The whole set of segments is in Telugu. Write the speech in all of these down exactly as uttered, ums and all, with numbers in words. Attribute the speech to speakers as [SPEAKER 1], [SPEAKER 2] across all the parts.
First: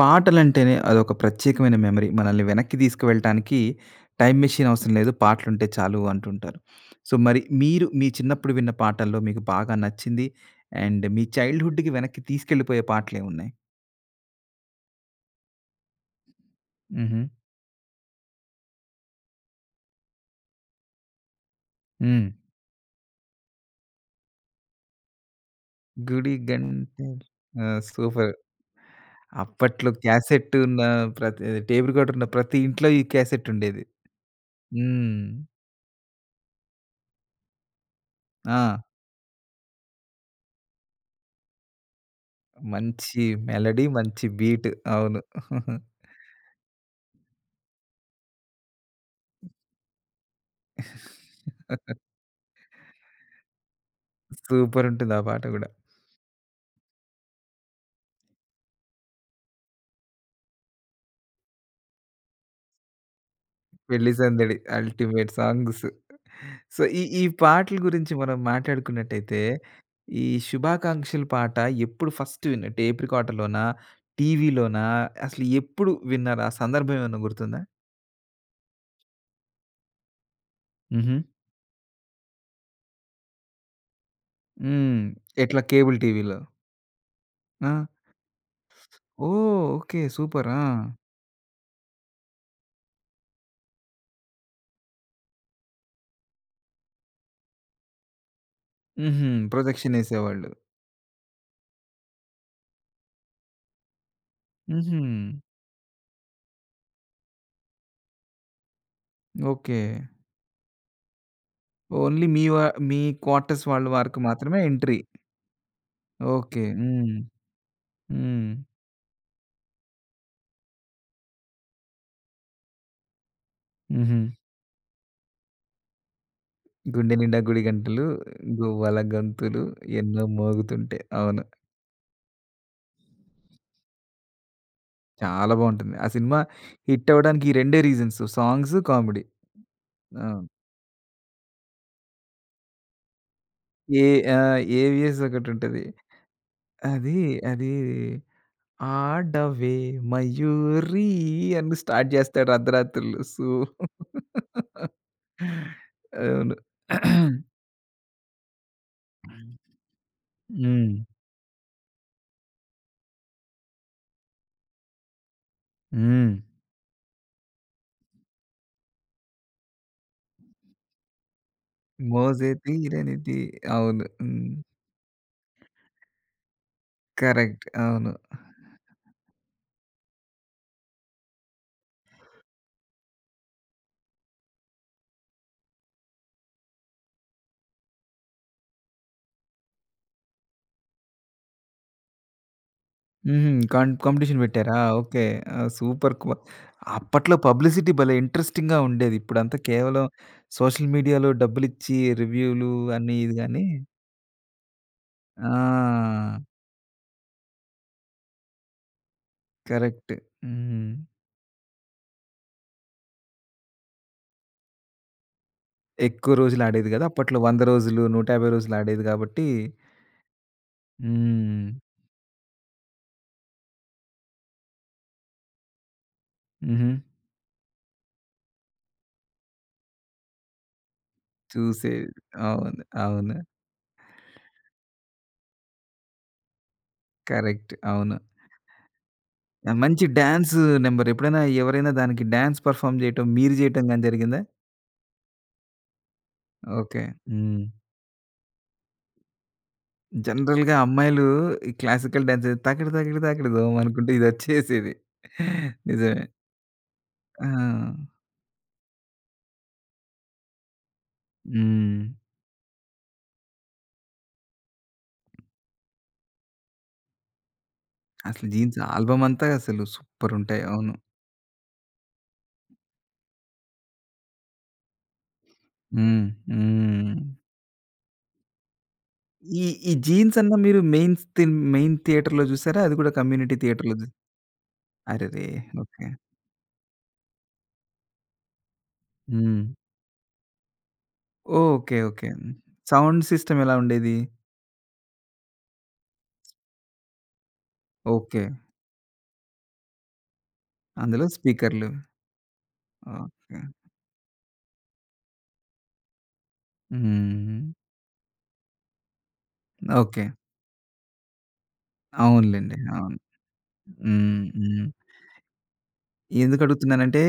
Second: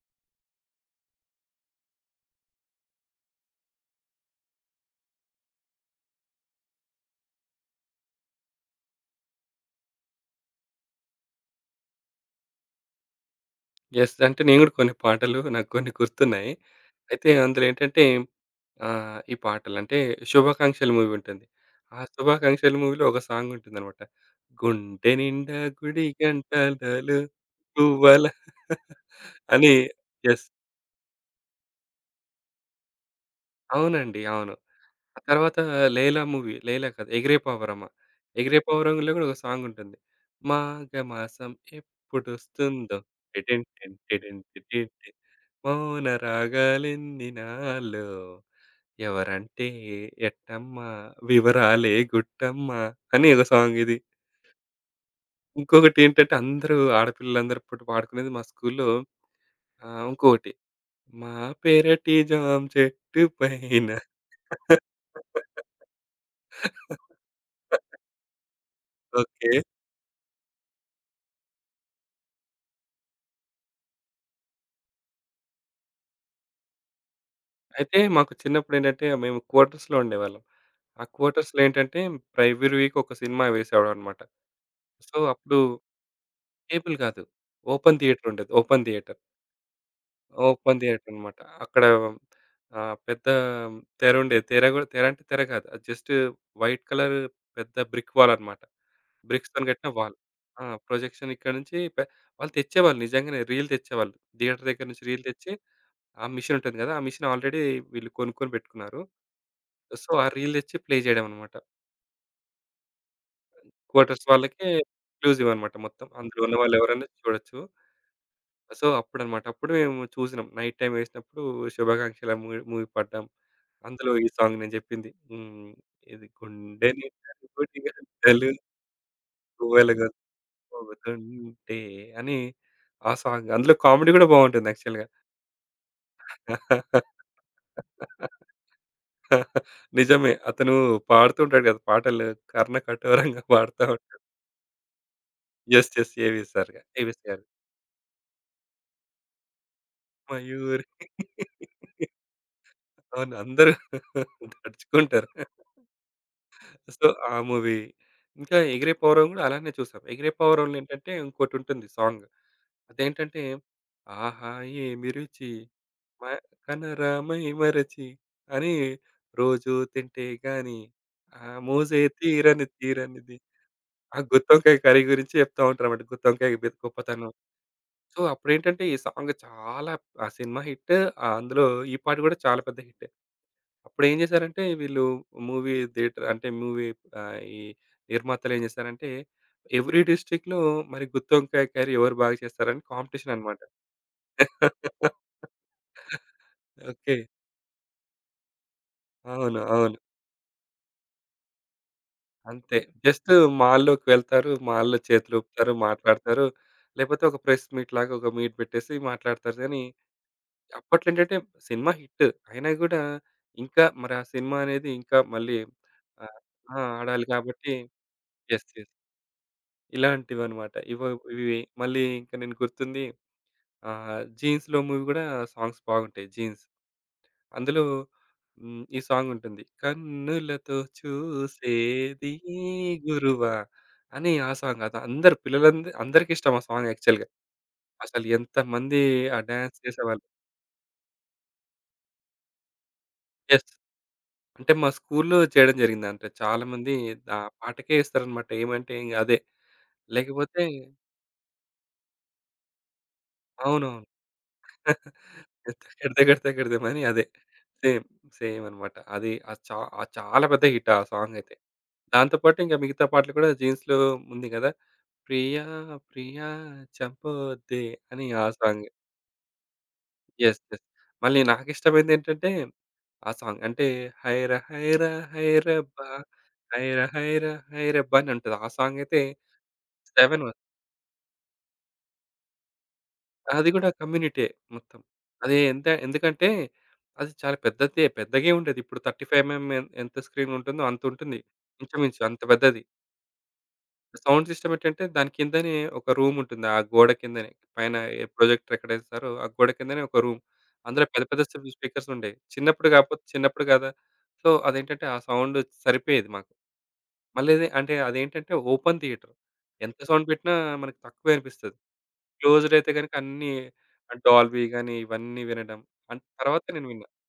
[SPEAKER 1] పాటలంటేనే అదొక ప్రత్యేకమైన మెమరీ. మనల్ని వెనక్కి తీసుకువెళ్ళటానికి టైమ్ మెషిన్ అవసరం లేదు. పాటలుంటే చాలు అంటుంటారు. సో, మరి మీరు మీ చిన్నప్పుడు విన్న పాటల్లో మీకు బాగా నచ్చింది అండ్ మీ చైల్డ్‌హుడ్‌కి వెనక్కి తీసుకెళ్ళిపోయే పాటలేమున్నాయి?
[SPEAKER 2] యెస్. అంటే నేను గూడా కొన్ని పాటలు నాకు కొన్ని గుర్తున్నాయి.
[SPEAKER 1] హుహు.
[SPEAKER 2] అయితే అందులో ఏంటంటే ఆహ్, ఈ పాటలంటే 'శుభాకాంక్షలు' మూవీ ఉంటుంది. ఆ
[SPEAKER 1] హ్మ్.
[SPEAKER 2] 'శుభాకాంక్షలు' మూవీలో ఒక సాంగ్ ఉంటుందనమాట. గుండె నిండా గుడి
[SPEAKER 1] గుడి గంటల్.
[SPEAKER 2] గంటలు
[SPEAKER 1] ఆ!
[SPEAKER 2] పువ్వల
[SPEAKER 1] సూపర్.
[SPEAKER 2] అని
[SPEAKER 1] అప్పట్లో
[SPEAKER 2] యెస్.
[SPEAKER 1] క్యాసెట్ ఉన్న ప్రతి టేప్ రికార్డర్ ఉన్న ప్రతి ఇంట్లో ఈ క్యాసెట్ ఉండేది.
[SPEAKER 2] అవునండి. అవును. ఆ
[SPEAKER 1] హ్మ్.
[SPEAKER 2] తర్వాత 'లైలా' మూవీ 'లైలా' కాదు 'ఎగిరే పావురమా'.
[SPEAKER 1] ఆ!
[SPEAKER 2] 'ఎగిరే పావురంలో' గూడా ఒక సాంగ్ ఉంటుంది. మాఘమాసం ఎప్పుడొస్తుందో
[SPEAKER 1] మంచి
[SPEAKER 2] టిటిన్
[SPEAKER 1] మెలోడీ,
[SPEAKER 2] టిన్
[SPEAKER 1] మంచి
[SPEAKER 2] టిటిన్
[SPEAKER 1] బీట్.
[SPEAKER 2] టిటిన్
[SPEAKER 1] అవును.
[SPEAKER 2] మౌన రాగాలెన్ని నాలో ఎవరంటే ఎట్టమ్మ వివరాలే గుట్టమ్మ అని ఒక సాంగ్ ఇది.
[SPEAKER 1] సూపర్ ఉంటుంది ఆ పాట గూడా.
[SPEAKER 2] ఇంకొకటి ఏంటంటే అందరూ ఆడపిల్లలందరూ అప్పుడు పాడుకునేది మా స్కూల్‌లో ఆహ్, ఇంకొకటి మా పెరటి జామ చెట్టు పైన
[SPEAKER 1] పెళ్లి సందడి. Ultimate songs. సో, ఈ ఈ పాటల గురించి మనం మాట్లాడుకున్నట్టయితే,
[SPEAKER 2] ఓకే.
[SPEAKER 1] ఈ శుభాకాంక్షలు పాట ఎప్పుడు ఫస్ట్ విన్నట్టు టేప్ రికార్డర్‌లోనా? టీవీలోనా? అసలు ఎప్పుడు విన్నారు? ఆ సందర్భం ఏమన్నా గుర్తుందా?
[SPEAKER 2] అయితే మాకు చిన్నప్పుడు ఏంటంటే మేము క్వార్టర్స్‌లో ఉండేవాళ్ళం. ఆ
[SPEAKER 1] హుహు.
[SPEAKER 2] క్వార్టర్స్‌లో ఏంటంటే ప్ర ఎవ్రి వీక్ ఒక సినిమా వేసేవాడన్నమాట.
[SPEAKER 1] హ్మ్.
[SPEAKER 2] సో, అప్పుడు
[SPEAKER 1] ఎట్లా కేబుల్ టీవీలో?
[SPEAKER 2] కేబుల్ కాదు.
[SPEAKER 1] ఆ!
[SPEAKER 2] ఓపెన్ థియేటర్ ఉండేది. Open theatre.
[SPEAKER 1] ఓహ్! ఓకే. సూపర్. ఆ!
[SPEAKER 2] ఓపెన్ థియేటర్ అనమాట. అక్కడ ఆహ్, పెద్ద తెర ఉండేది. తెర గూడా తెర అంటే తెర కాదు. అది జస్ట్ వైట్ కలర్ పెద్ద బ్రిక్ వాల్ అనమాట.
[SPEAKER 1] హుహు.
[SPEAKER 2] బ్రిక్స్‌తోని కట్టిన
[SPEAKER 1] ప్రొజెక్షన్
[SPEAKER 2] వాల్.
[SPEAKER 1] ఏసేవాళ్ళు.
[SPEAKER 2] ఆ! ప్రొజెక్షన్ ఇక్కడ నుంచి పె వాళ్ళు తెచ్చేవాళ్ళు నిజంగానే రీల్ తెచ్చేవాళ్ళు. థియేటర్ దగ్గర
[SPEAKER 1] హుహు.
[SPEAKER 2] నుంచి రీల్ తెచ్చి ఆ మెషిన్ ఉంటుంది కదా! ఆ మెషిన్ ఆల్రెడీ వీళ్ళు కొనుక్కొని పెట్టుకున్నారు.
[SPEAKER 1] ఓకే.
[SPEAKER 2] సో, ఆ రీల్ తెచ్చి ప్లే చేయడం అనమాట.
[SPEAKER 1] ఓన్లీ మీ వా మీ క్వార్టర్స్ వాళ్ళ వరకు
[SPEAKER 2] క్వార్టర్స్
[SPEAKER 1] మాత్రమే
[SPEAKER 2] వాళ్ళకే
[SPEAKER 1] ఎంట్రీ.
[SPEAKER 2] ఎక్స్‌క్లూజివ్ అనమాట మొత్తం. అందులో ఉన్న
[SPEAKER 1] ఓకే.
[SPEAKER 2] వాళ్ళు ఎవరైనా
[SPEAKER 1] హ్మ్.
[SPEAKER 2] చూడొచ్చు.
[SPEAKER 1] హ్మ్.
[SPEAKER 2] సో, అప్పుడనమాట. అప్పుడు మేము చూసినాం. నైట్ టైమ్ వేసినప్పుడు 'శుభాకాంక్షలు' ఆ మూవీ మూవీ పాడ్డాం. అందులో
[SPEAKER 1] హుహు.
[SPEAKER 2] ఈ సాంగ్ నేను చెప్పింది. హ్మ్. ఇది గుండె
[SPEAKER 1] గుండె
[SPEAKER 2] నిండా
[SPEAKER 1] నిండా గుడి
[SPEAKER 2] గుడి
[SPEAKER 1] గంటలు,
[SPEAKER 2] గంటలు
[SPEAKER 1] గువ్వల గంతులు ఎన్నో మోగుతుంటే. అవును.
[SPEAKER 2] గువ్వలుగొక్కుతుంటే అని ఆ సాంగ్. అందులో కామెడీ కూడా బావుంటుంది యాక్చువల్‌గా.
[SPEAKER 1] చాలా బావుంటుంది. ఆ సినిమా హిట్ అవ్వడానికి ఈ రెండే రీజన్స్ సాంగ్స్, కామెడీ.
[SPEAKER 2] నిజమే.
[SPEAKER 1] అవును.
[SPEAKER 2] అతను పాడుతూ ఉంటాడు కదా! పాటలు కర్ణ కఠోరంగా పాడుతా
[SPEAKER 1] ఏ
[SPEAKER 2] ఉంటాడు.
[SPEAKER 1] ఆహ్, 'ఏవిఎస్' ఒకటుంటది.
[SPEAKER 2] యెస్. యెస్. ఏవి సార్ గా
[SPEAKER 1] అది,
[SPEAKER 2] ఏవిఎస్ గారు.
[SPEAKER 1] అది ఆడవే
[SPEAKER 2] మయూరి
[SPEAKER 1] మయూరీ అని స్టార్ట్ చేస్తాడు అర్ధరాత్రులు.
[SPEAKER 2] అవును.
[SPEAKER 1] సో
[SPEAKER 2] అందరూ దడుచుకుంటారు.
[SPEAKER 1] అవును.
[SPEAKER 2] సో, ఆ మూవీ. ఇంకా 'ఎగిరే పౌరవం' గూడా అలానే చూసాం. 'ఎగిరే పౌరవంలో'
[SPEAKER 1] హ్మ్.
[SPEAKER 2] ఏంటంటే ఇంకోటుంటుంది సాంగ్. అదేంటంటే ఆహా! ఏమి రుచి మ
[SPEAKER 1] హ్మ్.
[SPEAKER 2] కనరా మై మరచి అని రోజు తింటే గాని ఆ మోజే
[SPEAKER 1] మోజే
[SPEAKER 2] తీరని తీరనిది.
[SPEAKER 1] తీరనిది. అవును.
[SPEAKER 2] ఆ
[SPEAKER 1] హ్మ్.
[SPEAKER 2] గుత్తొంకాయ కర్రీ గురించి చెప్తా ఉంటారన్నమాట. గుత్తొంకాయ బి గొప్పతనం.
[SPEAKER 1] కరెక్ట్. అవును.
[SPEAKER 2] సో, అప్పుడేంటంటే ఈ సాంగ్ చాలా ఆ సినిమా హిట్. అందులో ఈ పాట గూడా చాలా పెద్ద హిట్. అప్పుడేం జేశారంటే వీళ్ళు మూవీ థియేటర్ అంటే మూవీ ఆహ్, ఈ నిర్మాతలేం జేశారంటే ఎవ్రి డిస్ట్రిక్ట్‌లో మరి గుత్తొంకాయ కర్రీ ఎవరు బాగా చేస్తారని కాంపిటీషన్
[SPEAKER 1] హుహు.
[SPEAKER 2] అన్నమాట.
[SPEAKER 1] కాం కాంపిటీషన్ పెట్టారా? ఓకే. ఆ! సూపర్ కు
[SPEAKER 2] ఓకే.
[SPEAKER 1] అప్పట్లో పబ్లిసిటీ భలే ఇంట్రెస్టింగ్‌గా ఉండేది. ఇప్పుడంతా
[SPEAKER 2] అవును. అవును.
[SPEAKER 1] కేవలం సోషల్ మీడియాలో డబ్బులిచ్చి రివ్యూలు
[SPEAKER 2] అంతే.
[SPEAKER 1] అని
[SPEAKER 2] జస్ట్
[SPEAKER 1] ఇది గాని
[SPEAKER 2] మాల్‌లోకి వెళ్తారు. మాల్‌లో చేతులూపుతారు,
[SPEAKER 1] ఆ!
[SPEAKER 2] మాట్లాడతారు. లేపోతే ఒక ప్రెస్ మీట్ లాగా ఒక మీట్ పెట్టేసి మాట్లాడతారు గానీ,
[SPEAKER 1] కరెక్ట్. హ్మ్.
[SPEAKER 2] అప్పట్లో ఏంటంటే సినిమా హిట్. అయినా గూడా ఇంకా మరి ఆ సినిమా అనేది ఇంకా మళ్ళీ
[SPEAKER 1] ఎక్కువ
[SPEAKER 2] ఆహ్,
[SPEAKER 1] రోజులు
[SPEAKER 2] ఆ!
[SPEAKER 1] ఆడేది కదా!
[SPEAKER 2] ఆడాలి
[SPEAKER 1] అప్పట్లో వంద
[SPEAKER 2] కాబట్టి
[SPEAKER 1] రోజులు, నూట యాభై
[SPEAKER 2] యెస్.
[SPEAKER 1] రోజులు
[SPEAKER 2] యెస్.
[SPEAKER 1] ఆడేది కాబట్టి
[SPEAKER 2] ఇలాంటివన్నమాట. ఇవ ఇవి ఇవి
[SPEAKER 1] హ్మ్.
[SPEAKER 2] మళ్ళీ ఇంక నేను గుర్తుంది ఆహ్, 'జీన్స్‌లో' మూవీ గూడా సాంగ్స్ బాగుంటాయి 'జీన్స్.'
[SPEAKER 1] హుహు.
[SPEAKER 2] అందులో హ్మ్. ఈ సాంగ్ ఉంటుంది. కన్నులతో
[SPEAKER 1] చూసేది.
[SPEAKER 2] చూసేది
[SPEAKER 1] అవును. అవును.
[SPEAKER 2] గురువా అని ఆ సాంగ్. అది అందరు పిల్లలంద అందరికి ఇష్టం ఆ సాంగ్ యాక్చువల్‌గా.
[SPEAKER 1] కరెక్ట్. అవును.
[SPEAKER 2] అసలు ఎంతమంది ఆ
[SPEAKER 1] ఆ!
[SPEAKER 2] డాన్స్
[SPEAKER 1] మంచి
[SPEAKER 2] చేసేవాళ్ళు.
[SPEAKER 1] డాన్స్ నంబర్ ఎప్పుడైనా ఎవరైనా దానికి డాన్స్ పెర్ఫార్మ్ చేయటం, మీరు
[SPEAKER 2] యెస్.
[SPEAKER 1] చేయటం గాని జరిగిందా?
[SPEAKER 2] అంటే మా స్కూల్‌లో చేయడం జరిగిందంట. చాలామంది
[SPEAKER 1] ఓకే.
[SPEAKER 2] ఆ
[SPEAKER 1] హ్మ్.
[SPEAKER 2] పాటకే ఏస్తారన్నమాట. ఏమంటే ఇంగ అదే. లేకపోతే
[SPEAKER 1] జనరల్‌గా అమ్మాయిలు ఈ క్లాసికల్ డాన్స్ తాకిడి తాకిడి తాకిడి దోమ
[SPEAKER 2] అవునవును.
[SPEAKER 1] అనుకుంటే ఇదొచ్చేసేది.
[SPEAKER 2] 'ఎత్తెగెడితే
[SPEAKER 1] నిజమే.
[SPEAKER 2] గెడితే గెడిదాం' అని అదే.
[SPEAKER 1] ఆ!
[SPEAKER 2] సేమ్. సేమ్ అన్నమాట. అది అది చా అది చాలా పెద్ద హిట్ ఆ సాంగ్ అయితే.
[SPEAKER 1] హ్మ్.
[SPEAKER 2] దాంతో పాటు ఇంక మిగతా పాటలు కూడా జీన్స్‌లో ఉంది కదా! ప్రియా ప్రియా చంపొద్దే అని ఆ
[SPEAKER 1] అసలు జీన్స్
[SPEAKER 2] సాంగ్.
[SPEAKER 1] ఆల్బమ్ అంతా అసలు
[SPEAKER 2] యెస్.
[SPEAKER 1] సూపరుంటాయి.
[SPEAKER 2] యెస్.
[SPEAKER 1] అవును.
[SPEAKER 2] మళ్ళీ నాకిష్టమైందేంటంటే ఆ సాంగ్. అంటే హైరా హైరా హైరబ్బా
[SPEAKER 1] హ్మ్.
[SPEAKER 2] హైర
[SPEAKER 1] హ్మ్.
[SPEAKER 2] హైర హైరబ్బా అని ఉంటది. ఆ సాంగ్ అయితే
[SPEAKER 1] ఈ ఈ జీన్స్
[SPEAKER 2] ఏడు
[SPEAKER 1] అన్నా మీరు మెయిన్ థిన్ మెయిన్ థియేటర్‌లో చూసారా? అది కూడా కమ్యూనిటీ
[SPEAKER 2] అది గూడా
[SPEAKER 1] థియేటర్‌లో జూ
[SPEAKER 2] కమ్యూనిటీయే మొత్తం.
[SPEAKER 1] అరెరే!
[SPEAKER 2] అది ఎంత
[SPEAKER 1] ఓకే.
[SPEAKER 2] ఎందుకంటే అది చాలా పెద్దదే. పెద్దగే ఉండేది. ఇప్పుడు ముప్పై ఐదు
[SPEAKER 1] హ్మ్.
[SPEAKER 2] ఎంఎం ఎంత స్క్రీన్ ఉంటుందో అంతుంటుంది.
[SPEAKER 1] ఓకే.
[SPEAKER 2] ఇంచుమించు
[SPEAKER 1] ఓకే.
[SPEAKER 2] అంత పెద్దది.
[SPEAKER 1] సౌండ్ సిస్టమ్ ఎలా ఉండేది?
[SPEAKER 2] సౌండ్ సిస్టమ్ ఏంటంటే దాని కిందనే ఒక రూమ్ ఉంటుంది. ఆ గోడ కిందనే. పైన ఏ
[SPEAKER 1] ఓకే.
[SPEAKER 2] ప్రొజెక్టర్ ఎక్కడేస్తారో ఆ గోడ కిందనే ఒక రూమ్. అందులో పెద్ద
[SPEAKER 1] అందులో
[SPEAKER 2] పెద్ద స్పీ
[SPEAKER 1] స్పీకర్‌లు.
[SPEAKER 2] స్పీకర్స్ ఉండేవి. చిన్నప్పుడు కాకపోతే
[SPEAKER 1] ఓకే.
[SPEAKER 2] చిన్నప్పుడు కదా! సో, అదేంటంటే ఆ సౌండ్ సరిపోయేది మాకు. మళ్ళీ
[SPEAKER 1] హ్మ్.
[SPEAKER 2] ఇది- అంటే అదేంటంటే ఓపెన్ థియేటర్. ఎంత
[SPEAKER 1] ఓకే.
[SPEAKER 2] సౌండ్ పెట్టినా మనకు తక్కువే అనిపిస్తది. క్లోజ్డ్
[SPEAKER 1] అవునులెండి.
[SPEAKER 2] అయితే గనుక
[SPEAKER 1] అవును.
[SPEAKER 2] అన్నీ
[SPEAKER 1] హ్మ్.
[SPEAKER 2] డాల్బీ
[SPEAKER 1] హ్మ్.
[SPEAKER 2] గాని ఇవన్నీ వినడం. అండ్ తర్వాత నేను విన్నా.
[SPEAKER 1] ఎందుకడుగుతున్నానంటే,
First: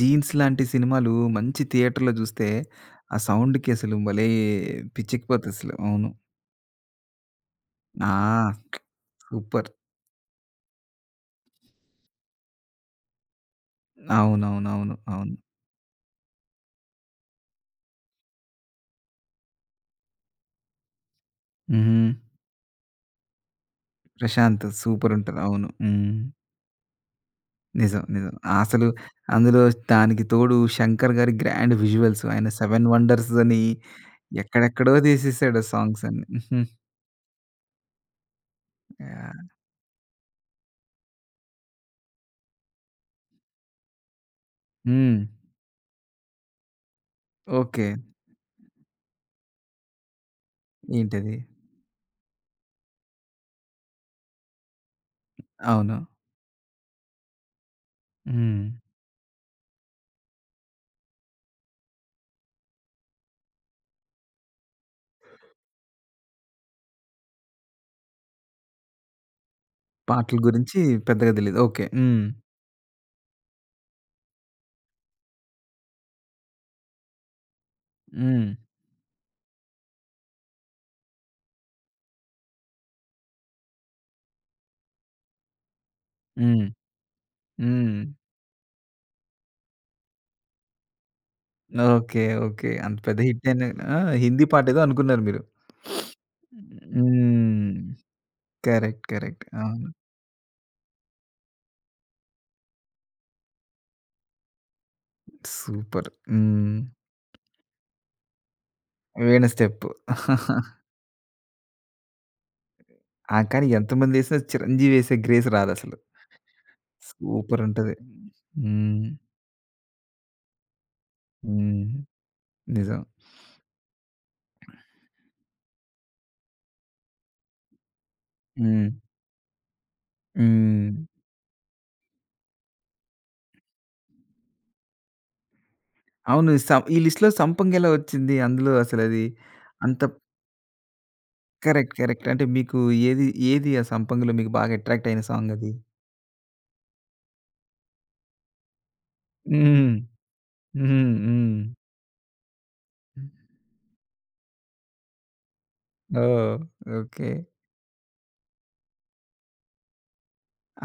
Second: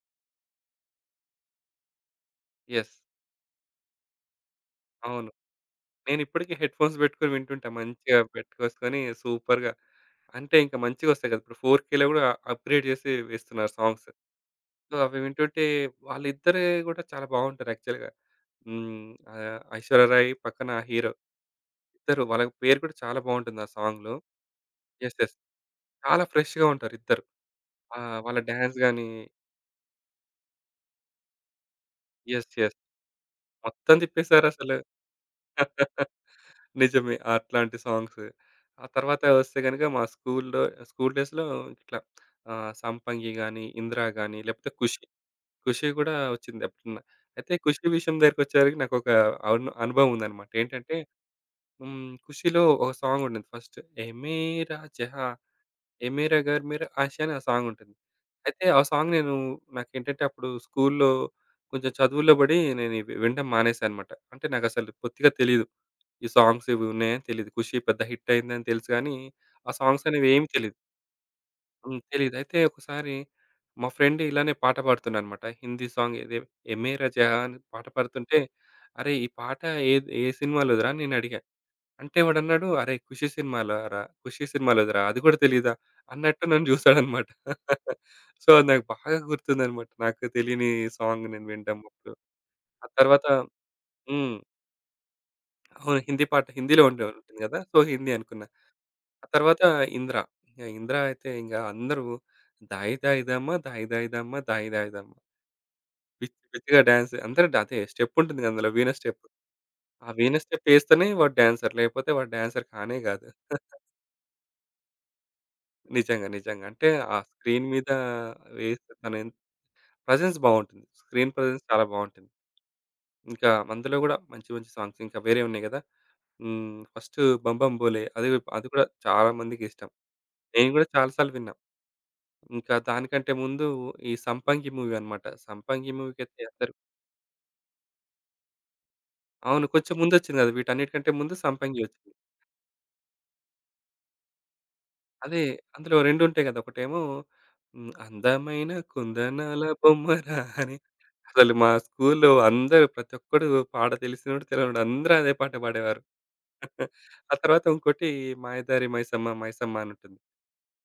[SPEAKER 1] 'జీన్స్' లాంటి సినిమాలు మంచి థియేటర్‌లో జూస్తే,
[SPEAKER 2] యెస్.
[SPEAKER 1] ఆ సౌండ్‌కి అసలు భలే!
[SPEAKER 2] అవును.
[SPEAKER 1] పిచ్చెక్కిపోద్దసలు. అవును.
[SPEAKER 2] నేనిప్పటికి హెడ్‌ఫోన్స్ పెట్టుకొని వింటుంటా. మంచిగా
[SPEAKER 1] ఆ!
[SPEAKER 2] పెట్టుకొసుకొని
[SPEAKER 1] సూపర్.
[SPEAKER 2] సూపర్‌గా. అంటే ఇంకా మంచిగొస్తాయి కదా! ఇప్పుడు ఫోర్ కేలో గూడా అప్‌గ్రేడ్ చేసి ఇస్తున్నారు సాంగ్స్. సో,
[SPEAKER 1] అవునవునవును.
[SPEAKER 2] అవి
[SPEAKER 1] అవును.
[SPEAKER 2] వింటుంటే వాళ్ళిద్దరే గూడా చాలా బావుంటారు యాక్చువల్‌గా. హ్మ్. ఆహ్, ఐశ్వర్య రాయ్ పక్కన హీరో.
[SPEAKER 1] హ్మ్.
[SPEAKER 2] ఇద్దరు వాళ్ళ పేరు కూడా చాలా బావుంటుంది ఆ సాంగ్‌లో.
[SPEAKER 1] ప్రశాంత్
[SPEAKER 2] యెస్. యెస్.
[SPEAKER 1] సూపరుంటది. అవును. హ్మ్.
[SPEAKER 2] చాలా ఫ్రెష్‌గా ఉంటారు ఇద్దరు. ఆ!
[SPEAKER 1] నిజం. నిజం.
[SPEAKER 2] వాళ్ళ డాన్స్
[SPEAKER 1] అసలు
[SPEAKER 2] గాని
[SPEAKER 1] అందులో దానికి తోడు 'శంకర్' గారి గ్రాండ్ విజువల్స్. ఆయన
[SPEAKER 2] యెస్. యెస్.
[SPEAKER 1] 'సెవెన్ వండర్స్' అని
[SPEAKER 2] మొత్తం తిప్పేసారసలు.
[SPEAKER 1] ఎక్కడెక్కడో తీసేసాడు సాంగ్స్ అన్ని. హుహు.
[SPEAKER 2] నిజమే. అట్లాంటి సాంగ్స్. ఆ తర్వాత
[SPEAKER 1] యాహ్!
[SPEAKER 2] వస్తే గనుక మా స్కూల్‌లో స్కూల్ డేస్‌లో ఇట్లా ఆహ్, 'సంపంగి' గాని, 'ఇందిర' గాని లేకపోతే 'ఖుషి.'
[SPEAKER 1] హ్మ్.
[SPEAKER 2] 'ఖుషి' కూడా వచ్చింది ఎప్పుడన్నా. అయితే
[SPEAKER 1] ఓకే.
[SPEAKER 2] 'ఖుషి' విషయం దగ్గరికొచ్చేసరికి నాకొక అను అనుభవం ఉందన్నమాట. ఏంటంటే
[SPEAKER 1] ఏంటది?
[SPEAKER 2] హ్మ్. 'ఖుషిలో' ఒక సాంగ్ ఉంటుంది ఫస్ట్. 'ఏ మేరా జహా,
[SPEAKER 1] అవును.
[SPEAKER 2] ఏ మేరా ఘర్ మేరా ఆష్' అని ఆ సాంగ్ ఉంటుంది.
[SPEAKER 1] హ్మ్.
[SPEAKER 2] అయితే ఆ సాంగ్ నేను నాకేంటంటే అప్పుడు స్కూల్‌లో కొంచెం చదువుల్లో పడి నేను ఇవి వినడం మానేశానన్నమాట. అంటే నాకసలు బొత్తిగా తెలీదు. ఈ సాంగ్స్ ఇవి ఉన్నాయని తెలీదు. 'ఖుషి' పెద్ద హిట్ అయిందని తెలుసు గానీ, ఆ సాంగ్స్ అనేవి
[SPEAKER 1] పాటల
[SPEAKER 2] ఏమి తెలీదు.
[SPEAKER 1] గురించి పెద్దగా తెలీదు. ఓకే.
[SPEAKER 2] హ్మ్.
[SPEAKER 1] హ్మ్.
[SPEAKER 2] తెలీదు. అయితే ఒకసారి మా ఫ్రెండ్ ఇలానే పాట పాడుతుండనమాట. హిందీ సాంగ్ ఏదే 'ఏ మేరా జహాన్' అని పాట పాడుతుంటే,
[SPEAKER 1] హ్మ్.
[SPEAKER 2] "అరే! ఈ పాట ఏది ఏ సినిమాలోదిరా?" అని నేనడిగా. అంటే వాడన్నాడు, "అరే! 'ఖుషి' సినిమాలోరా 'ఖుషి' సినిమాలోదిరా అది గూడా తెలీదా?" అన్నట్టు
[SPEAKER 1] హ్మ్.
[SPEAKER 2] నన్ను జూసాడనమాట.
[SPEAKER 1] హ్మ్.
[SPEAKER 2] సో, అది నాకు బాగా గుర్తుందనమాట. నాకు తెలియని సాంగ్ నేను వినడం అప్పుడు.
[SPEAKER 1] ఓకే. ఓకే.
[SPEAKER 2] ఆ
[SPEAKER 1] అంత పెద్ద
[SPEAKER 2] తర్వాత
[SPEAKER 1] హిట్ అని ఆ!
[SPEAKER 2] హ్మ్.
[SPEAKER 1] హిందీ పాటేదో అనుకున్నారు మీరు.
[SPEAKER 2] అవును. హిందీ పాట హిందీలో ఉండే ఉంటుంది గదా! సో,
[SPEAKER 1] హ్మ్.
[SPEAKER 2] హిందీ అనుకున్నాను.
[SPEAKER 1] కరెక్ట్.
[SPEAKER 2] ఆ
[SPEAKER 1] కరెక్ట్.
[SPEAKER 2] తర్వాత
[SPEAKER 1] అవును.
[SPEAKER 2] 'ఇంద్ర'. ఇంగ 'ఇంద్ర' అయితే ఇంగ అందరూ "దాయి దాయిదమ్మ దాయి దాయిదమ్మ దాయి దాయిదమ్మ"
[SPEAKER 1] సూపర్.
[SPEAKER 2] పిచ్చి
[SPEAKER 1] హ్మ్.
[SPEAKER 2] పిచ్చిగా డాన్స్ అందరూ డా- అదే స్టెప్ ఉంటుంది కదా అందులో వీణ స్టెప్.
[SPEAKER 1] వీణ స్టెప్.
[SPEAKER 2] ఆ వీణ స్టెప్ ఏస్తేనే వాడు డాన్సర్. లేకపోతే వాడు డాన్సర్ కానే కాదు.
[SPEAKER 1] ఆ! కానీ ఎంతమందేసినా చిరంజీవి ఏసే గ్రేస్ రాదసలు.
[SPEAKER 2] నిజంగా. నిజంగా. అంటే ఆ
[SPEAKER 1] సూపర్
[SPEAKER 2] స్క్రీన్ మీద
[SPEAKER 1] ఉంటది.
[SPEAKER 2] వేస్తే
[SPEAKER 1] హ్మ్.
[SPEAKER 2] తన ప్రెజెన్స్ బావుంటుంది. స్క్రీన్ ప్రెజెన్స్ చాలా
[SPEAKER 1] హ్మ్.
[SPEAKER 2] బావుంటుంది.
[SPEAKER 1] నిజం.
[SPEAKER 2] ఇంకా అందులో గూడా మంచి మంచి సాంగ్స్ ఇంకా వేరే ఉన్నాయి గదా! హ్మ్. ఫస్ట్ 'బం బం బోలే' అది అది కూడా
[SPEAKER 1] హ్మ్.
[SPEAKER 2] చాలా మందికి ఇష్టం. నేను గూడా
[SPEAKER 1] హ్మ్.
[SPEAKER 2] చాలా సార్లు విన్నా. ఇంకా దానికంటే ముందు ఈ 'సంపంగి' మూవీ అన్నమాట. 'సంపంగి' మూవీకైతే
[SPEAKER 1] అవును.
[SPEAKER 2] అందరూ
[SPEAKER 1] సం ఈ లిస్ట్‌లో సంపంగెలా వచ్చింది? అందులో అసలది
[SPEAKER 2] అవును. కొంచెం
[SPEAKER 1] అంత
[SPEAKER 2] ముందొచ్చింది కదా! వీటన్నిటికంటే ముందు 'సంపంగి'
[SPEAKER 1] కరెక్ట్.
[SPEAKER 2] వచ్చింది.
[SPEAKER 1] కరెక్ట్. అంటే మీకు ఏది, ఏది ఆ సంపంగిలో మీకు బాగా అట్రాక్ట్ అయిన
[SPEAKER 2] అదే
[SPEAKER 1] సాంగది?
[SPEAKER 2] అందులో రెండు ఉంటాయి కదా! ఒకటేమో హ్మ్. అందమైన కుందనాల
[SPEAKER 1] హ్మ్.
[SPEAKER 2] బొమ్మరా అని
[SPEAKER 1] హ్మ్.
[SPEAKER 2] అసలు
[SPEAKER 1] హ్మ్.
[SPEAKER 2] మా స్కూల్‌లో అందరూ ప్రతి ఒక్కడు పాట తెలిసినోడు, తెలవనోడు అందరూ అదే పాట పాడేవారు.
[SPEAKER 1] ఓహ్! ఓకే.
[SPEAKER 2] ఆ తర్వాత ఇంకోటి 'మాయదారి మైసమ్మ మైసమ్మ' అని ఉంటుంది.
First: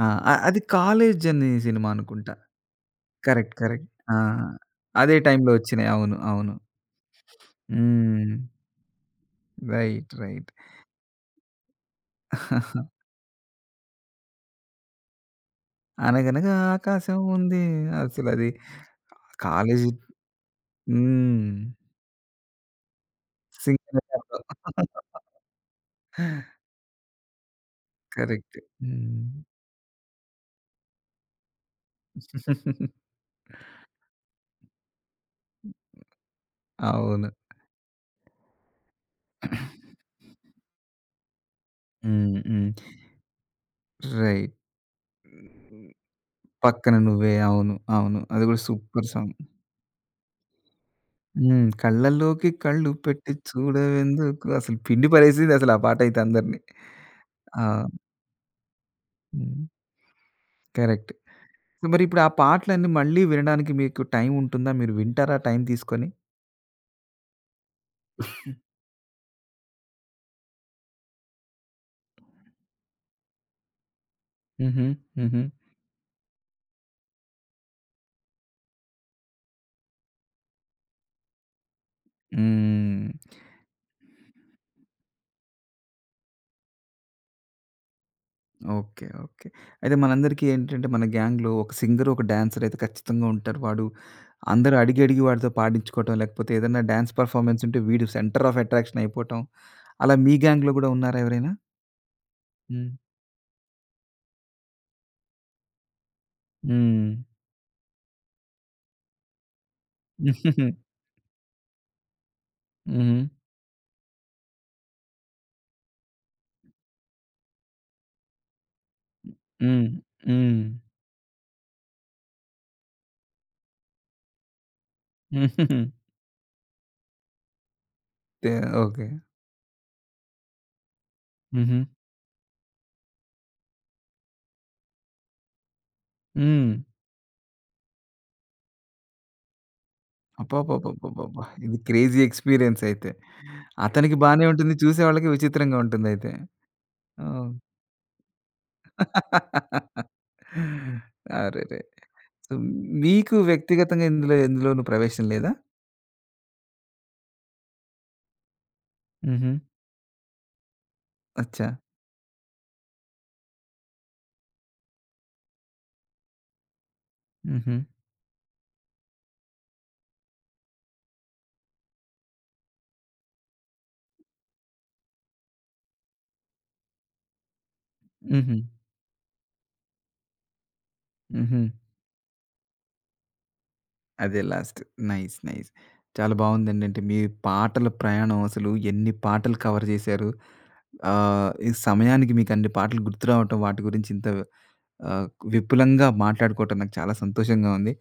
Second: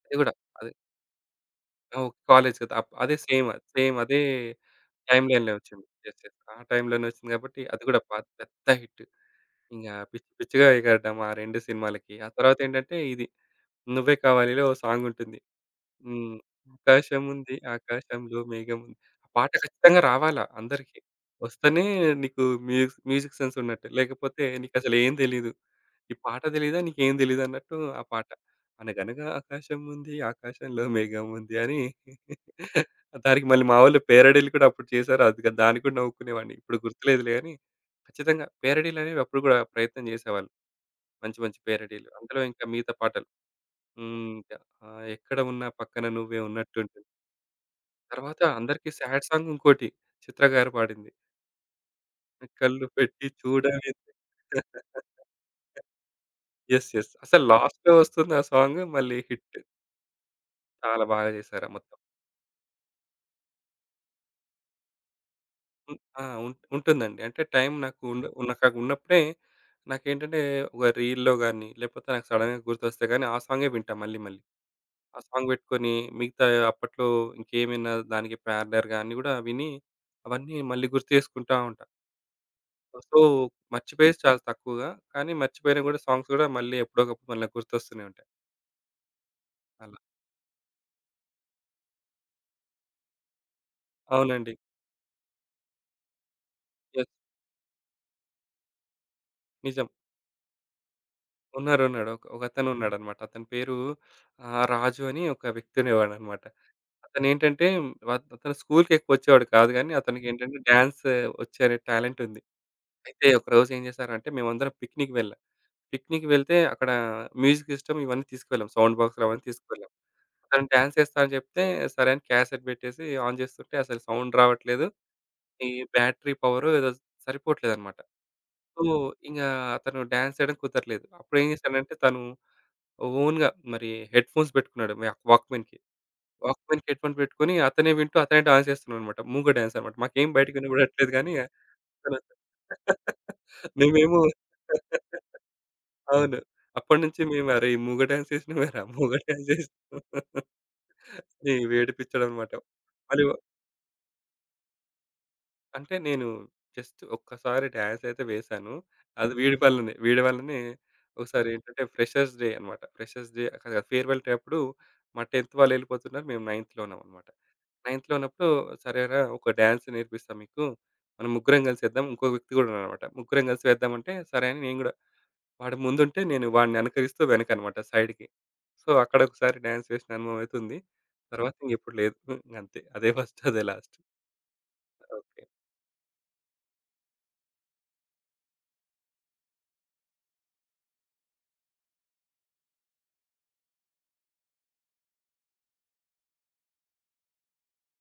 [SPEAKER 1] ఆ!
[SPEAKER 2] అది కూడా
[SPEAKER 1] అ అది
[SPEAKER 2] అదే
[SPEAKER 1] 'కాలేజ్' అనే సినిమా
[SPEAKER 2] ఓహ్!
[SPEAKER 1] అనుకుంటా.
[SPEAKER 2] కాలేజ్ కదా! అప్ అదే సేమ్
[SPEAKER 1] కరెక్ట్. కరెక్ట్.
[SPEAKER 2] సేమ్
[SPEAKER 1] ఆ!
[SPEAKER 2] అదే
[SPEAKER 1] అదే
[SPEAKER 2] టైమ్
[SPEAKER 1] టైమ్‌లో
[SPEAKER 2] లైన్‌లో వచ్చింది.
[SPEAKER 1] వచ్చినాయి. అవును.
[SPEAKER 2] యెస్. యెస్.
[SPEAKER 1] అవును.
[SPEAKER 2] ఆ టైమ్‌లోనే వచ్చింది కాబట్టి అది కూడా పా
[SPEAKER 1] హ్మ్.
[SPEAKER 2] పెద్ద హిట్. ఇంగా
[SPEAKER 1] రైట్.
[SPEAKER 2] పిచ్చి
[SPEAKER 1] రైట్.
[SPEAKER 2] పిచ్చిగా ఎగరడం ఆ రెండు సినిమాలకి. ఆ తర్వాతేంటంటే ఇది 'నువ్వే కావాలిలో' ఓ సాంగుంటుంది. హ్మ్.
[SPEAKER 1] అనగనగా ఆకాశం
[SPEAKER 2] ఆకాశముంది
[SPEAKER 1] ఉంది.
[SPEAKER 2] ఆకాశంలో
[SPEAKER 1] అసలది
[SPEAKER 2] మేఘముంది. ఆ పాట
[SPEAKER 1] కాలేజీ
[SPEAKER 2] ఖచ్చితంగా రావాలా అందరికి.
[SPEAKER 1] హ్మ్.
[SPEAKER 2] వస్తేనే నీకు మ్యూజ్ మ్యూజిక్ సెన్స్ ఉన్నట్టే.
[SPEAKER 1] సింగరేణిలో.
[SPEAKER 2] లేకపోతే నీకసలు ఏం తెలీదు. ఈ పాట తెలీదా? నీకేం తెలీదన్నట్టు ఆ పాట.
[SPEAKER 1] కరెక్ట్.
[SPEAKER 2] అనగనగా
[SPEAKER 1] హ్మ్.
[SPEAKER 2] ఆకాశముంది ఆకాశంలో మేఘముంది అని దానికి మళ్ళీ మా వోళ్ళు పేరడీలు కూడా అప్పుడు చేశారు. అది గా దానికి కూడా నవ్వుకునేవాడిని. ఇప్పుడు
[SPEAKER 1] అవును.
[SPEAKER 2] గుర్తులేదులే గాని ఖచ్చితంగా పేరడీలనేవి అప్పుడు గూడా ప్రయత్నం చేసేవాళ్ళు. మంచి మంచి పేరడీలు.
[SPEAKER 1] హ్మ్.
[SPEAKER 2] అందులో ఇంకా
[SPEAKER 1] హ్మ్.
[SPEAKER 2] మిగతా పాటలు. హ్మ్. The
[SPEAKER 1] right.
[SPEAKER 2] ఆహ్, ఎక్కడ ఉన్నా పక్కన నువ్వే
[SPEAKER 1] 'పక్కన
[SPEAKER 2] ఉన్నట్టుంటుంది.
[SPEAKER 1] నువ్వే' అవును. అవును.
[SPEAKER 2] తర్వాత
[SPEAKER 1] అది కూడా
[SPEAKER 2] అందరికీ
[SPEAKER 1] సూపర్
[SPEAKER 2] సాడ్
[SPEAKER 1] సాంగ్.
[SPEAKER 2] సాంగ్ ఇంకోటి చిత్ర గారు పాడింది.
[SPEAKER 1] హ్మ్. కళ్ళల్లోకి
[SPEAKER 2] కళ్ళు
[SPEAKER 1] కళ్ళు
[SPEAKER 2] పెట్టి
[SPEAKER 1] పెట్టి
[SPEAKER 2] చూడవే
[SPEAKER 1] చూడవెందుకు అసలు పిండి పడేసింది అసలు ఆ పాటైతే అందరిని.
[SPEAKER 2] యెస్. యెస్. అసలు
[SPEAKER 1] ఆ!
[SPEAKER 2] లాస్ట్‌లో వస్తుంది ఆ సాంగ్ మళ్ళీ హిట్.
[SPEAKER 1] హ్మ్.
[SPEAKER 2] చాలా
[SPEAKER 1] కరెక్ట్.
[SPEAKER 2] బాగా చేశారు ఆ మొత్తం.
[SPEAKER 1] మరి ఇప్పుడు ఆ పాటలన్నీ మళ్ళీ వినడానికి మీకు టైం ఉంటుందా? మీరు వింటారా టైం
[SPEAKER 2] హ్మ్.
[SPEAKER 1] తీసుకొని?
[SPEAKER 2] ఆ! ఉం ఉంటుందండి. అంటే టైం నాకు ఉండ నాకు ఉన్నప్పుడే నాకేంటంటే ఒక రీల్‌లో గాని, లేకపోతే నాకు సడెన్‌గా గుర్తొస్తే గాని ఆ సాంగే వింటా మళ్ళీ మళ్ళీ.
[SPEAKER 1] హుహు.
[SPEAKER 2] ఆ
[SPEAKER 1] హుహు.
[SPEAKER 2] సాంగ్ పెట్టుకొని మిగతా అప్పట్లో ఇంకేమైనా దానికి ప్యారలర్‌గా అన్నీ గూడా విని అవన్నీ మళ్ళీ గుర్తు చేసుకుంటా ఉంటా.
[SPEAKER 1] హ్మ్.
[SPEAKER 2] సో, మర్చిపోయేది చాలా తక్కువగా. కానీ మర్చిపోయినా గూడా సాంగ్స్ గూడా మళ్ళీ ఎప్పుడోకప్పుడు మళ్ళీ గుర్తొస్తూనే ఉంటాయి.
[SPEAKER 1] ఓకే. ఓకే. అయితే
[SPEAKER 2] అలా.
[SPEAKER 1] మనందరికీ ఏంటంటే మన గ్యాంగ్‌లో ఒక సింగర్, ఒక డాన్సర్ అయితే ఖచ్చితంగా ఉంటారు. వాడు
[SPEAKER 2] అవునండి.
[SPEAKER 1] అందరూ అడిగి, అడిగి వాడితో పాడించుకోవటం లేకపోతే ఏదైనా
[SPEAKER 2] యెస్.
[SPEAKER 1] డాన్స్ పెర్ఫార్మన్స్ ఉంటే వీడు సెంటర్ ఆఫ్ అట్రాక్షన్ అయిపోవటం.
[SPEAKER 2] నిజం.
[SPEAKER 1] అలా మీ గ్యాంగ్‌లో గూడా ఉన్నారా ఎవరైనా?
[SPEAKER 2] ఉన్నారు. ఉన్నాడు. ఒక ఒకతను
[SPEAKER 1] హ్మ్.
[SPEAKER 2] ఉన్నాడన్నమాట. అతని పేరు ఆహ్, రాజు అని ఒక వ్యక్తి ఉండేవాడన్నమాట.
[SPEAKER 1] హ్మ్.
[SPEAKER 2] అతనేంటంటే వత్ అతను స్కూలుకెక్కువ వచ్చేవాడు కాదు గానీ, అతనికేంటంటే
[SPEAKER 1] హుహుహు.
[SPEAKER 2] డాన్స్ వచ్చే అనే టాలెంట్ ఉంది.
[SPEAKER 1] హుహు.
[SPEAKER 2] అయితే ఒకరోజు ఏం చేశారంటే మేమందరం పిక్నిక్ వెళ్ళాం. పిక్నిక్ వెళ్తే అక్కడ మ్యూజిక్ సిస్టమ్ ఇవన్నీ తీసుకువెళ్ళాం. సౌండ్ బాక్సులు అవన్నీ
[SPEAKER 1] హ్మ్.
[SPEAKER 2] తీసుకువెళ్ళాం.
[SPEAKER 1] హ్మ్.
[SPEAKER 2] తను డాన్స్ ఏస్తా అని చెప్తే, సరే అని క్యాసెట్ పెట్టేసి ఆన్ చేస్తుంటే అసలు సౌండ్ రావట్లేదు. ఈ
[SPEAKER 1] హుహుహు.
[SPEAKER 2] బ్యాటరీ పవరు ఏదో సరిపోవట్లేదనమాట.
[SPEAKER 1] తే
[SPEAKER 2] సో,
[SPEAKER 1] ఓకే.
[SPEAKER 2] ఇంగా అతను డాన్స్ చేయడం కుదరలేదు. అప్పుడేం
[SPEAKER 1] హుహు.
[SPEAKER 2] చేశాడంటే తను ఓన్‌గా మరి హెడ్‌ఫోన్స్ పెట్టుకున్నాడు. వ వాక్‌మెన్‌కి.
[SPEAKER 1] హ్మ్.
[SPEAKER 2] వాక్‌మెన్‌కి హెడ్‌ఫోన్ పెట్టుకొని అతనే వింటూ అతనే డాన్స్ చేస్తున్నాడనమాట. మూగ డాన్స్ అనమాట. మాకేం బయటకి వినబడట్లేదు గానీ
[SPEAKER 1] అబ్బబ్బబ్బబ్బబ్బబ్బా! ఇది
[SPEAKER 2] అతను
[SPEAKER 1] క్రేజీ ఎక్స్‌పీరియన్స్ అయితే. అతనికి
[SPEAKER 2] మేమేమో
[SPEAKER 1] బానే ఉంటుంది. చూసేవాళ్ళకి విచిత్రంగా ఉంటుందయితే.
[SPEAKER 2] అవును. అప్పటినుంచి మేము
[SPEAKER 1] ఓహ్!
[SPEAKER 2] అరే! ఈ మూగ డాన్స్ చేసినవేరా మూగ డాన్స్ చేసినవు అని
[SPEAKER 1] అరెరే! సో,
[SPEAKER 2] వేడిపిచ్చడనమాట. మళ్ళీ
[SPEAKER 1] మీకు వ్యక్తిగతంగా ఇందులో ఎందులోనూ ప్రవేశం లేదా?
[SPEAKER 2] అంటే నేను జస్ట్ ఒక్కసారి డాన్స్ అయితే వేశాను. అది ఓకే.
[SPEAKER 1] హుహు.
[SPEAKER 2] వీడి వల్లనే. వీడి వల్లనే ఒకసారి హ్మ్.
[SPEAKER 1] అచ్చా!
[SPEAKER 2] ఏంటంటే ఫ్రెషర్స్ డే అన్నమాట. ఫ్రెషర్స్ డే అక్కడ ఫేర్‌వెల్ డే అప్పుడు మా టెన్త్ వాళ్ళు ఎళ్ళిపోతున్నారు. మేము 9థ్‌లో ఉన్నాం అన్నమాట.
[SPEAKER 1] హుహు.
[SPEAKER 2] 9థ్‌లో ఉన్నప్పుడు సరేరా ఒక డాన్స్ నేర్పిస్తా మీకు. మనం ముగ్గురం కలిసేద్దాం. ఇంకో వ్యక్తి కూడా ఉన్నాడన్నమాట. ముగ్గురం కలిసి వేద్దామంటే సరే అని నేను కూడా వాడు ముందుంటే నేను వాడిని అనుకరిస్తూ వెనకన్నమాట సైడ్‌కి.
[SPEAKER 1] హుహు.
[SPEAKER 2] సో, అక్కడ ఒకసారి డాన్స్ వేసిన అనుభవం అయితే ఉంది. తర్వాత
[SPEAKER 1] హుహు.
[SPEAKER 2] ఇంకెప్పుడు లేదు. ఇంగంతే. అదే ఫస్ట్ అదే లాస్ట్.
[SPEAKER 1] అదే లాస్ట్. నైస్.
[SPEAKER 2] ఓకే.
[SPEAKER 1] నైస్. చాలా బావుందండి. అంటే మీ పాటల ప్రయాణం అసలు ఎన్ని పాటలు కవర్ చేశారు? ఆహ్, ఈ సమయానికి మీకన్ని పాటలు గుర్తు రావటం, వాటి గురించి ఇంత ఆహ్, విపులంగా మాట్లాడుకోవటం నాకు చాలా సంతోషంగా ఉంది.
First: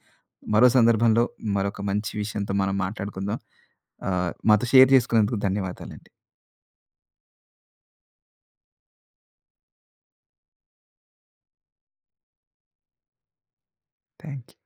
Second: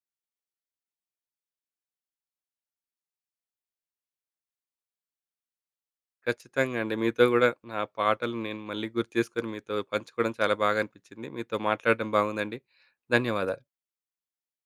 [SPEAKER 1] మరో సందర్భంలో మరొక మంచి విషయంతో మనం మాట్లాడుకుందాం. ఆహ్, మాతో షేర్ చేసుకున్నందుకు ధన్యవాదాలండి.
[SPEAKER 2] ఖచ్చితంగా అండి. మీతో గూడా నా పాటలు నేను మళ్ళీ గుర్తు చేసుకొని మీతో పంచుకోవడం చాలా బాగా అనిపించింది. మీతో మాట్లాడడం బాగుందండి. ధన్యవాదాలు.
[SPEAKER 1] Thank you.